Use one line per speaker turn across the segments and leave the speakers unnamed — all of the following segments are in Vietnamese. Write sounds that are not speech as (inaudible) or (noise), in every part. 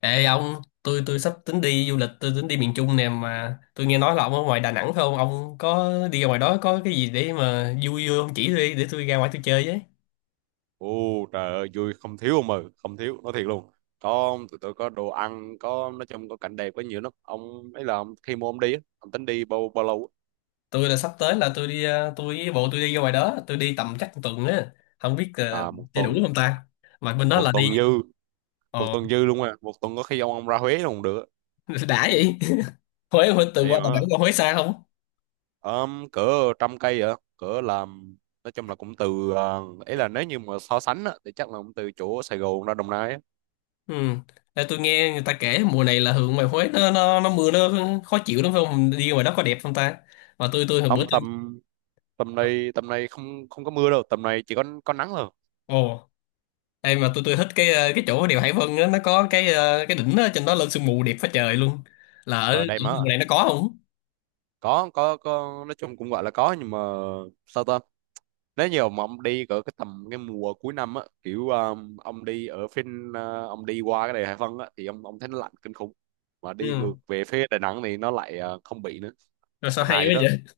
Ê ông, tôi sắp tính đi du lịch, tôi tính đi miền Trung nè mà tôi nghe nói là ông ở ngoài Đà Nẵng phải không? Ông có đi ra ngoài đó có cái gì để mà vui vui ông chỉ tôi đi để tôi ra ngoài tôi chơi với.
Ồ Trời ơi, vui không thiếu ông mừ, không thiếu, nói thiệt luôn. Có, tụi tôi có đồ ăn, có, nói chung có cảnh đẹp, có nhiều lắm ông. Ấy là ông, khi mà ông đi á, ông tính đi bao bao lâu á?
Tôi là sắp tới là tôi đi tôi với bộ tôi đi ra ngoài đó, tôi đi tầm chắc một tuần á, không biết
À, một
chơi đủ
tuần.
không ta. Mà bên đó là
Một
đi
tuần dư. Một
ờ
tuần dư luôn. À, một tuần có khi ông ra Huế luôn cũng được.
(laughs) đã vậy. (laughs) Huế Huế từ
Vậy
qua Đà
mà
Nẵng qua Huế xa không?
cỡ trăm cây vậy, cỡ làm, nói chung là cũng từ ấy là nếu như mà so sánh á, thì chắc là cũng từ chỗ Sài Gòn ra Đồng Nai á.
Ừ. Ê, tôi nghe người ta kể mùa này là hướng ngoài Huế nó mưa nó khó chịu lắm phải không? Đi ngoài đó có đẹp không ta? Mà tôi hồi
Không,
bữa tôi.
tầm tầm này, tầm này không không có mưa đâu, tầm này chỉ có nắng thôi.
Ồ. Ê mà tôi thích cái cái chỗ đèo Hải Vân á, nó có cái cái đỉnh đó, trên đó lên sương mù đẹp phá trời luôn. Là ở
Ở
ở
đây
vùng
mà
này nó có không?
có, nói chung cũng gọi là có nhưng mà sao ta, nếu nhiều mà ông đi cỡ cái tầm cái mùa cuối năm á, kiểu ông đi ở phía ông đi qua cái đèo Hải Vân á thì ông thấy nó lạnh kinh khủng, mà đi
Ừ.
ngược về phía Đà Nẵng thì nó lại không bị nữa.
Rồi sao
Nó hài
hay
vậy
quá
đó.
vậy?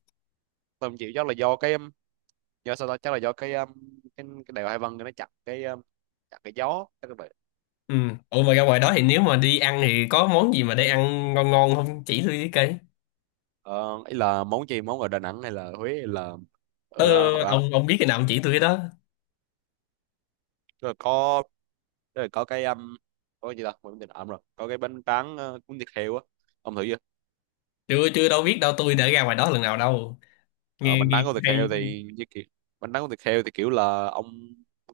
Tôi không chịu, chắc là do cái do sao ta, chắc là do cái đèo Hải Vân nó chặn cái gió, chắc là vậy.
Ừ. Ủa mà ra ngoài đó thì nếu mà đi ăn thì có món gì mà để ăn ngon ngon không? Chỉ tôi với cây.
Ờ, ý là món gì, món ở Đà Nẵng hay là Huế hay là
Ờ,
ở Hội An?
ông biết cái nào ông chỉ tôi cái đó.
Rồi có, rồi có cái gì ta, quên mất ẩm rồi, có cái bánh tráng cuốn thịt heo á, ông thử chưa?
Chưa chưa đâu biết đâu tôi đã ra ngoài đó lần nào đâu.
Ờ,
Nghe
bánh
nghe
tráng cuốn
cũng
thịt
hay
heo
chứ.
thì như kiểu, bánh tráng cuốn thịt heo thì kiểu là ông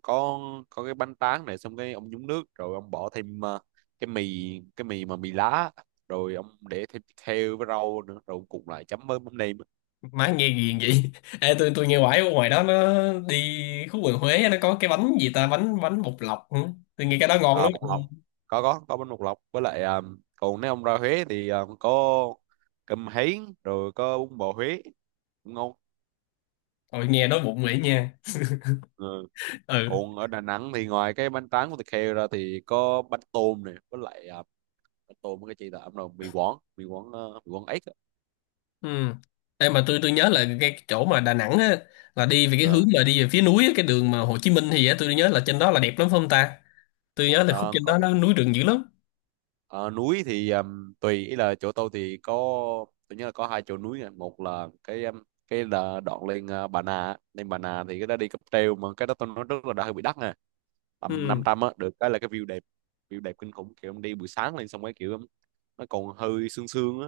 có có, cái bánh tráng này xong cái ông nhúng nước, rồi ông bỏ thêm cái mì, cái mì mà mì lá, rồi ông để thêm thịt heo với rau nữa, rồi ông cùng lại chấm với mắm nêm á.
Má nghe ghiền vậy. (laughs) Ê tôi nghe hoài ở ngoài đó nó đi khu vườn Huế á, nó có cái bánh gì ta, bánh bánh bột lọc hả? Tôi nghe cái đó ngon
À,
lắm.
bột lọc, có bánh bột lọc với lại còn nếu ông ra Huế thì có cơm hến rồi có bún bò Huế, cũng ngon.
Thôi nghe đói bụng vậy nha.
Ờ.
Ừ.
Còn ở Đà Nẵng thì ngoài cái bánh tráng của thịt heo ra thì có bánh tôm này, với lại bánh tôm với cái chi là ẩm rồi, mì Quảng ếch á.
Ừ. Ê, mà tôi nhớ là cái chỗ mà Đà Nẵng á, là đi về cái hướng
Ờ,
mà đi về phía núi á, cái đường mà Hồ Chí Minh thì á, tôi nhớ là trên đó là đẹp lắm phải không ta? Tôi nhớ là khúc
ờ,
trên đó nó núi rừng dữ lắm.
núi thì tùy, ý là chỗ tôi thì có, tôi nhớ là có hai chỗ núi nè. Một là cái là đoạn lên Bà Nà á. Lên Bà Nà thì cái đó đi cáp treo, mà cái đó tôi nói rất là đã, hơi bị đắt nè, tầm năm
Ừ.
trăm á, được cái là cái view đẹp, view đẹp kinh khủng, kiểu em đi buổi sáng lên, xong cái kiểu nó còn hơi sương sương á,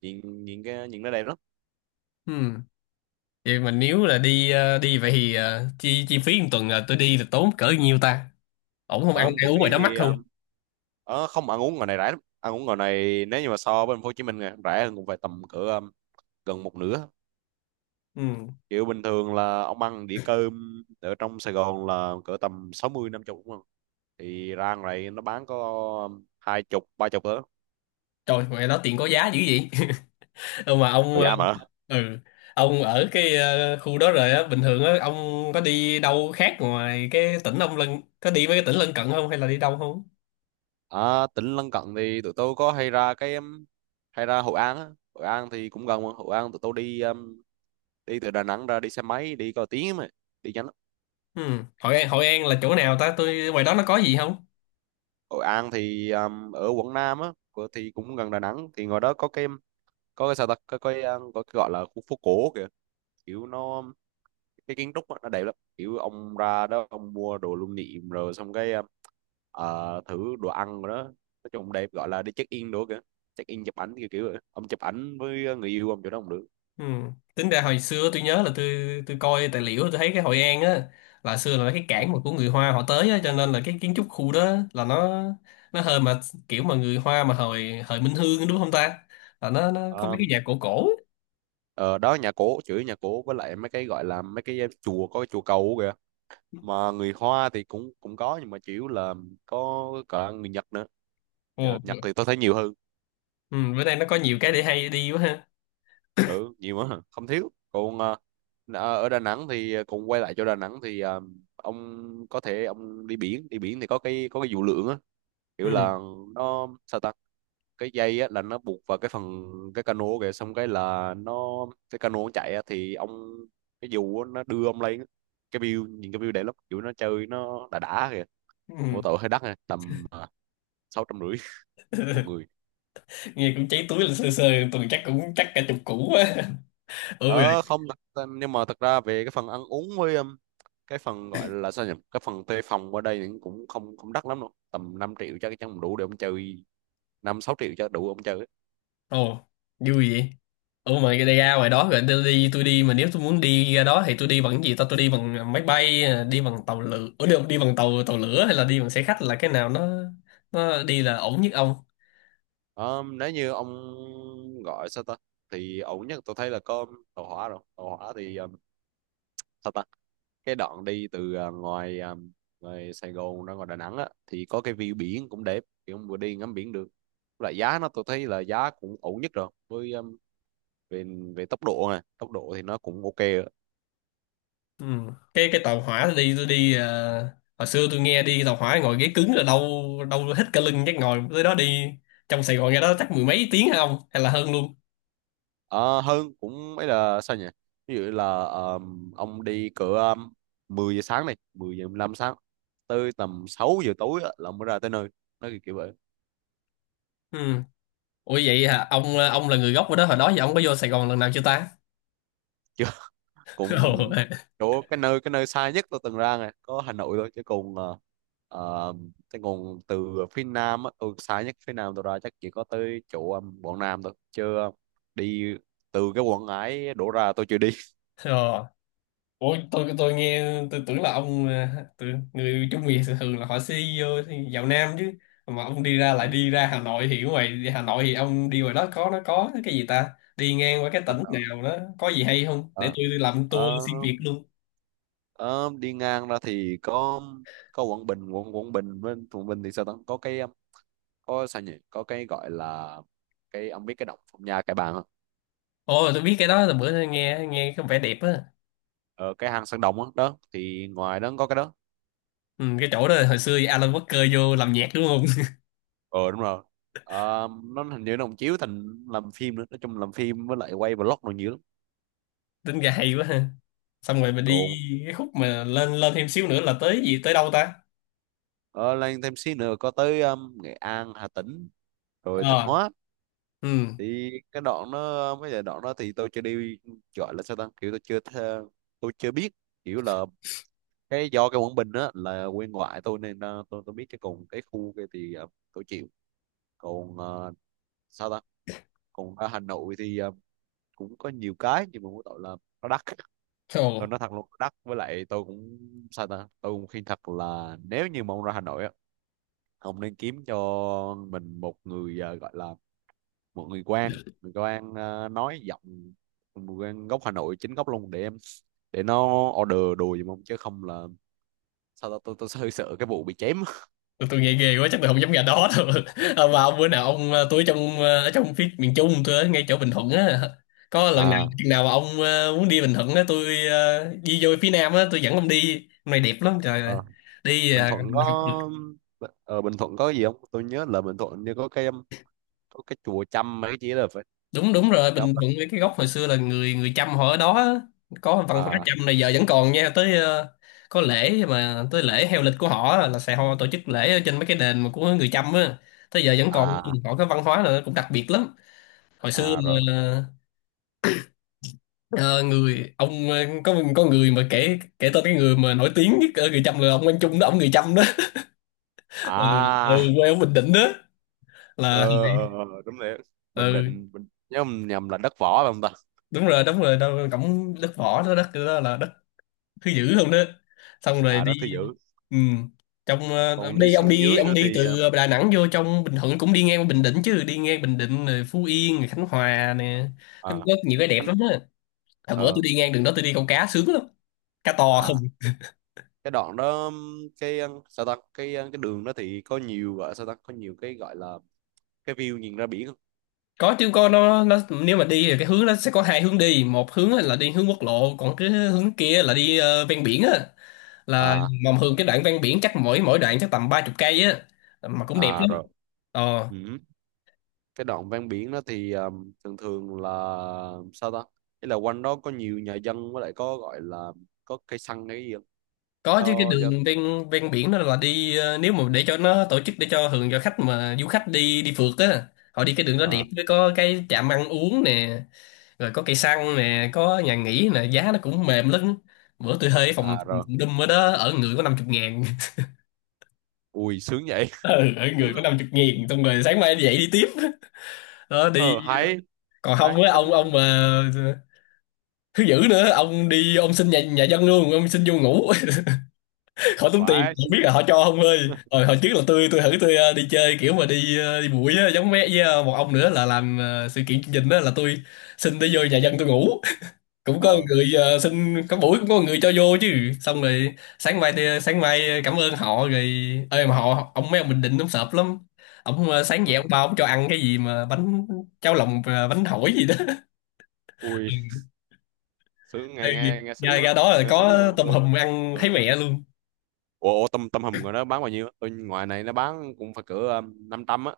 nhìn nhìn cái nhìn nó đẹp lắm.
Ừ. Vậy mà nếu là đi đi vậy thì chi chi phí một tuần là tôi đi là tốn cỡ nhiêu ta? Ổn không ăn
Ờ, chi
ăn uống
phí
ngoài đó mắc
thì,
không?
Ờ, không, ăn uống ngoài này rẻ lắm, ăn uống ngoài này nếu như mà so với thành phố Hồ Chí Minh này, rẻ hơn cũng phải tầm cỡ gần một nửa.
Ừ.
Kiểu bình thường là ông ăn đĩa cơm ở trong Sài Gòn là cỡ tầm 60 50 đúng không, thì ra ngoài này nó bán có hai chục ba chục nữa.
Trời ngoài đó tiền có giá dữ vậy. (laughs) Ừ, mà ông
Còn giá mà.
ừ, ông ở cái khu đó rồi á bình thường á ông có đi đâu khác ngoài cái tỉnh ông lân có đi mấy cái tỉnh lân cận không hay là đi đâu không?
À, tỉnh lân cận thì tụi tôi có hay ra cái hay ra Hội An á. Hội An thì cũng gần mà. Hội An tụi tôi đi đi từ Đà Nẵng ra đi xe máy đi có tiếng mà, đi nhanh lắm.
Ừ. Hội An là chỗ nào ta tôi ngoài đó nó có gì không.
Hội An thì ở quận Nam á thì cũng gần Đà Nẵng, thì ngoài đó có cái, sao ta, có có cái gọi là khu phố cổ kìa, kiểu nó cái kiến trúc á, nó đẹp lắm, kiểu ông ra đó ông mua đồ lưu niệm, rồi xong cái thử đồ ăn rồi đó, nói chung đẹp gọi là đi check in đồ kìa, check in chụp ảnh kiểu kiểu vậy. Ông chụp ảnh với người yêu ông chỗ đó cũng được.
Ừ. Tính ra hồi xưa tôi nhớ là tôi coi tài liệu tôi thấy cái Hội An á là xưa là cái
Ừ.
cảng mà của người Hoa họ tới á cho nên là cái kiến trúc khu đó là nó hơi mà kiểu mà người Hoa mà hồi hồi Minh Hương đúng không ta là nó có mấy
Ờ,
cái nhà cổ cổ á.
ờ, Đó, nhà cổ chửi nhà cổ với lại mấy cái gọi là mấy cái chùa, có cái chùa cầu kìa, mà người Hoa thì cũng cũng có nhưng mà chủ yếu là có cả người Nhật nữa.
Ừ.
Nhật thì tôi thấy nhiều hơn.
Ừ. Bữa nay nó có nhiều cái để hay đi quá ha.
Ừ, nhiều quá, không thiếu. Còn ở Đà Nẵng thì, còn quay lại cho Đà Nẵng thì ông có thể ông đi biển, đi biển thì có cái dù lượn á, kiểu
Ừ.
là nó sao ta, cái dây á là nó buộc vào cái phần cái cano kìa, xong cái là nó cái cano nó chạy á thì ông cái dù á, nó đưa ông lên á. Cái view nhìn cái view đẹp lắm, kiểu nó chơi nó đã kìa. Mỗi
Ừ.
tội hơi đắt nè, tầm 650 (laughs) một người.
Nghe cũng cháy túi là sơ sơ tuần chắc cũng chắc cả chục củ quá. (laughs) Ừ.
Ờ Không, thật, nhưng mà thật ra về cái phần ăn uống với cái phần gọi là sao nhỉ, cái phần thuê phòng ở đây thì cũng không không đắt lắm đâu, tầm 5 triệu chắc chắn đủ để ông chơi, năm sáu triệu cho đủ ông chơi ấy.
Ồ, vui vậy. Ủa mà cái ra ngoài đó rồi tôi đi mà nếu tôi muốn đi ra đó thì tôi đi bằng cái gì ta tôi đi bằng máy bay, đi bằng tàu lửa, Ủa, đi, đi bằng tàu tàu lửa hay là đi bằng xe khách là cái nào nó đi là ổn nhất ông?
Ờ, nếu như ông gọi sao ta, thì ổn nhất tôi thấy là có tàu hỏa, rồi tàu hỏa thì sao ta, cái đoạn đi từ ngoài Sài Gòn ra ngoài Đà Nẵng á thì có cái view biển cũng đẹp, thì ông vừa đi ngắm biển được, lại giá nó tôi thấy là giá cũng ổn nhất rồi, với về về tốc độ này, tốc độ thì nó cũng ok ạ.
Ừ. Cái tàu hỏa tôi đi hồi xưa tôi nghe đi tàu hỏa ngồi ghế cứng là đau đau hết cả lưng chắc ngồi tới đó đi trong Sài Gòn ra đó chắc mười mấy tiếng hả ông hay là hơn luôn.
Ờ, hơn cũng ấy là sao nhỉ, ví dụ là ông đi cỡ 10 giờ sáng này, 10 giờ 15 sáng, tới tầm 6 giờ tối á, là mới ra tới nơi, nó kiểu vậy.
Ừ. Ủa vậy hả? Ông là người gốc ở đó hồi đó giờ ông có vô Sài Gòn lần nào chưa ta?
Chứ (laughs)
(laughs)
cũng,
Ồ.
chỗ cái nơi xa nhất tôi từng ra này có Hà Nội thôi, chứ còn ờ, chứ còn từ phía Nam á, tôi xa nhất phía Nam tôi ra chắc chỉ có tới chỗ Quảng Nam thôi, chứ đi từ cái Quảng Ngãi đổ ra tôi chưa đi.
Ờ. Ủa tôi nghe tôi tưởng là ông à, tôi, người Trung Việt thường là họ xí vô vào Nam chứ mà ông đi ra lại đi
(laughs)
ra Hà Nội thì ở ngoài đi Hà Nội thì ông đi ngoài đó có nó có cái gì ta đi ngang qua cái tỉnh
Anh nào?
nào đó có gì hay không để tôi đi làm tour
Ờ,
xuyên Việt luôn.
ờ, Đi ngang ra thì có Quảng Bình, quận Quảng Bình với, Quảng Bình thì sao ta, có cái có sao nhỉ, có cái gọi là cái, ông biết cái động Phong Nha Kẻ Bàng không?
Ồ tôi biết cái đó là bữa tôi nghe nghe có vẻ đẹp á.
Ờ, cái hang Sơn Đồng đó, đó thì ngoài đó có cái đó.
Ừ, cái chỗ đó hồi xưa Alan Walker vô làm nhạc đúng không.
Ờ Đúng rồi. Ờ, nó hình như nó cũng chiếu thành làm phim nữa, nói chung làm phim với lại quay vlog rồi nhiều lắm.
(laughs) Tính ra hay quá ha xong rồi mình đi
Còn
cái khúc mà lên lên thêm xíu nữa là tới gì tới đâu ta.
ờ, lên thêm xí nữa có tới Nghệ An, Hà Tĩnh rồi Thanh
Ờ.
Hóa, thì cái đoạn đó, mấy cái đoạn đó thì tôi chưa đi, gọi là sao ta, kiểu tôi chưa biết, kiểu là do cái Quảng Bình á là quê ngoại tôi nên tôi biết cái, còn cái khu kia thì tôi chịu. Còn sao ta, còn ở Hà Nội thì cũng có nhiều cái nhưng mà mỗi tội là nó đắt,
Ừ.
tôi nói thật luôn nó đắt, với lại tôi cũng sao ta, tôi cũng khuyên thật là nếu như mà ông ra Hà Nội á, ông nên kiếm cho mình một người gọi là một người quan, nói giọng người quan gốc Hà Nội chính gốc luôn, để nó order đồ giùm ông chứ không là sao tao, tôi hơi sợ cái vụ bị chém.
Tôi nghe ghê quá chắc tôi không dám ra đó đâu. (laughs) À, mà ông bữa nào ông tôi ở trong ở trong phía miền Trung tôi ở ngay chỗ Bình Thuận á có lần nào
À,
chừng nào mà ông muốn đi Bình Thuận á tôi đi vô phía Nam á tôi dẫn ông đi hôm nay đẹp lắm trời ơi.
ờ,
Đi
Bình Thuận
mình học được
có, ờ, Bình Thuận có gì không, tôi nhớ là Bình Thuận như có cái chùa Chăm mấy cái gì là phải.
đúng đúng rồi Bình
Đó.
Thuận với cái gốc hồi xưa là người người Chăm họ ở đó á. Có văn hóa
À.
Chăm này giờ vẫn còn nha tới có lễ mà tới lễ heo lịch của họ á, là sẽ họ tổ chức lễ ở trên mấy cái đền mà của người Chăm á tới giờ vẫn còn
À.
họ có văn hóa là cũng đặc biệt lắm hồi xưa
À rồi.
mà. Ờ, người ông có người mà kể kể tên cái người mà nổi tiếng nhất ở người Chăm là ông Quang Trung đó ông người Chăm đó. (laughs) Ừ, ừ,
À.
quê ở Bình Định đó là
Ờ. Đúng rồi, Bình
ừ
Định, Bình... nhớ không nhầm là đất võ phải không ta?
đúng rồi đâu cổng đất võ đó đất đó là đất thứ dữ không đó xong rồi
À,
đi.
đất thứ dữ.
Ừ. Trong
Còn
ông
đi
đi
xuống dưới nữa
ông đi
thì
từ Đà Nẵng vô trong Bình Thuận cũng đi ngang qua Bình Định chứ đi ngang Bình Định rồi Phú Yên rồi Khánh Hòa nè. Nó
à,
có nhiều cái đẹp
Khánh.
lắm á hồi bữa tôi
Ờ.
đi ngang đường đó tôi đi câu cá sướng lắm cá to
À. Cái đoạn đó, cái sao ta, cái đường đó thì có nhiều, gọi sao ta, có nhiều cái gọi là cái view nhìn ra biển không?
có chứ con nó nếu mà đi thì cái hướng nó sẽ có hai hướng đi một hướng á là đi hướng quốc lộ còn cái hướng kia là đi ven biển á là
À.
mà thường cái đoạn ven biển chắc mỗi mỗi đoạn chắc tầm ba chục cây á mà cũng đẹp
À
lắm.
rồi.
Ờ
Ừ. Cái đoạn ven biển đó thì thường thường là sao ta, ý là quanh đó có nhiều nhà dân, với lại có gọi là có cây xăng hay cái gì không?
có chứ cái
Cho.
đường ven ven biển đó là đi nếu mà để cho nó tổ chức để cho thường cho khách mà du khách đi đi phượt á họ đi cái đường đó đẹp
À.
với có cái trạm ăn uống nè rồi có cây xăng nè có nhà nghỉ nè giá nó cũng mềm lắm bữa tôi thuê phòng
À rồi.
phòng đùm ở đó ở người có năm chục ngàn.
Ui, sướng vậy.
Ừ. Ở
(laughs) Đúng
người có
rồi.
năm chục nghìn xong rồi sáng mai dậy đi tiếp đó đi
Ờ, hay.
còn
Hay,
không á ông
tính
ông
tính.
mà thứ dữ nữa ông đi ông xin nhà nhà dân luôn ông xin vô ngủ. (laughs) Khỏi tốn tiền
Quá
không biết
sướng gì.
là họ cho không ơi rồi hồi trước là tôi thử tôi đi chơi kiểu mà đi đi bụi á giống mẹ với một ông nữa là làm sự kiện chương trình đó là tôi xin đi vô nhà dân tôi ngủ cũng có
ờ
người xin có buổi cũng có người cho vô chứ xong rồi sáng mai thì- sáng mai cảm ơn họ rồi ơi mà họ ông mấy ông Bình Định ông sợp lắm ông sáng
ờ
dậy ông bao ông cho ăn cái gì mà bánh cháo lòng bánh hỏi gì đó. (laughs)
Ui,
Ừ.
sướng,
Ê,
nghe nghe nghe sướng
nhà
quá,
ra đó là
nghe sướng gì mà
có tôm
ừ.
hùm ăn thấy
Ờ.
mẹ luôn.
Ủa, tôm tôm hùm rồi nó bán bao nhiêu, tôi ngoài này nó bán cũng phải cỡ 500 á.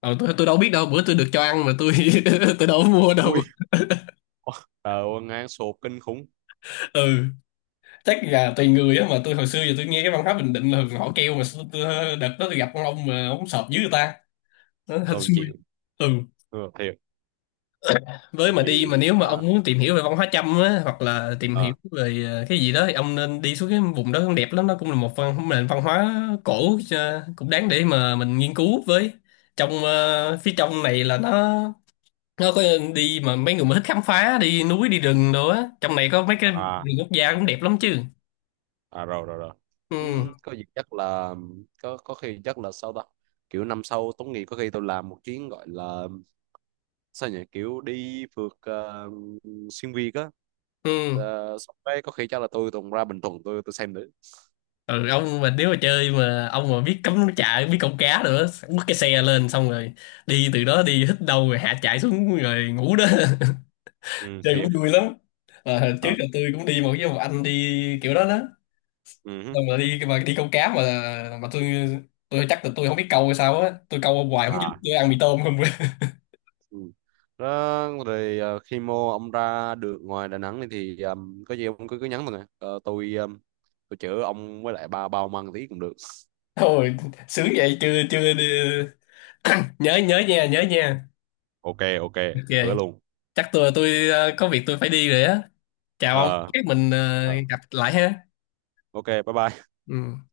Ờ, tôi đâu biết đâu bữa tôi được cho ăn mà tôi (laughs) tôi đâu có mua đâu.
Ui, ờ ngang sụp kinh khủng,
Ừ, chắc là tùy người á mà tôi hồi xưa giờ tôi nghe cái văn hóa Bình Định là thường họ kêu mà đợt đó tôi gặp con ông mà ông sợp dưới người ta nó hên
tôi không
xui.
chịu.
Ừ
Ừ, thiệt.
với
Tại
mà đi mà
vì
nếu mà ông muốn tìm hiểu về văn hóa Chăm á hoặc là tìm hiểu
ờ,
về cái gì đó thì ông nên đi xuống cái vùng đó cũng đẹp lắm nó cũng là một văn nền văn hóa cổ cũng đáng để mà mình nghiên cứu với trong phía trong này là nó có đi mà mấy người mà thích khám phá đi núi đi rừng đồ á trong này có mấy cái
à,
vườn quốc gia cũng đẹp lắm chứ.
à rồi. Rồi rồi
Ừ.
Ừ, có gì chắc là, có khi chắc là sao ta, kiểu năm sau tốt nghiệp có khi tôi làm một chuyến, gọi là sao nhỉ, kiểu đi phượt xuyên Việt á.
Ừ.
Ờ, xong đấy có khi chắc là tôi tuần ra Bình Thuận, tôi xem thử.
Ừ ông mà nếu mà chơi mà ông mà biết cắm trại biết câu cá nữa bắt cái xe lên xong rồi đi từ đó đi hít đâu rồi hạ chạy xuống rồi ngủ đó. (laughs)
Ừ,
Chơi
thiệt.
cũng vui lắm. À, trước
Thật.
là tôi cũng đi một với một anh đi kiểu đó đó
Ừ. Hứ.
xong rồi đi mà đi câu cá mà tôi chắc là tôi không biết câu hay sao á tôi câu hoài không dính
À.
tôi ăn mì tôm không. (laughs)
Ừ. Đó, rồi khi mô ông ra được ngoài Đà Nẵng này thì có gì ông cứ cứ nhắn mình à. Ờ, tôi chữa ông với lại ba bao măng tí cũng được.
Thôi sướng vậy chưa chưa đi... (clears throat) (coughs) nhớ nhớ nha nhớ nha.
Ok, ok.
Ok
Hứa luôn.
chắc tôi có việc tôi phải đi rồi á chào ông
ờ
chắc mình
ờ,
gặp lại ha.
ok, bye bye.
Ừ.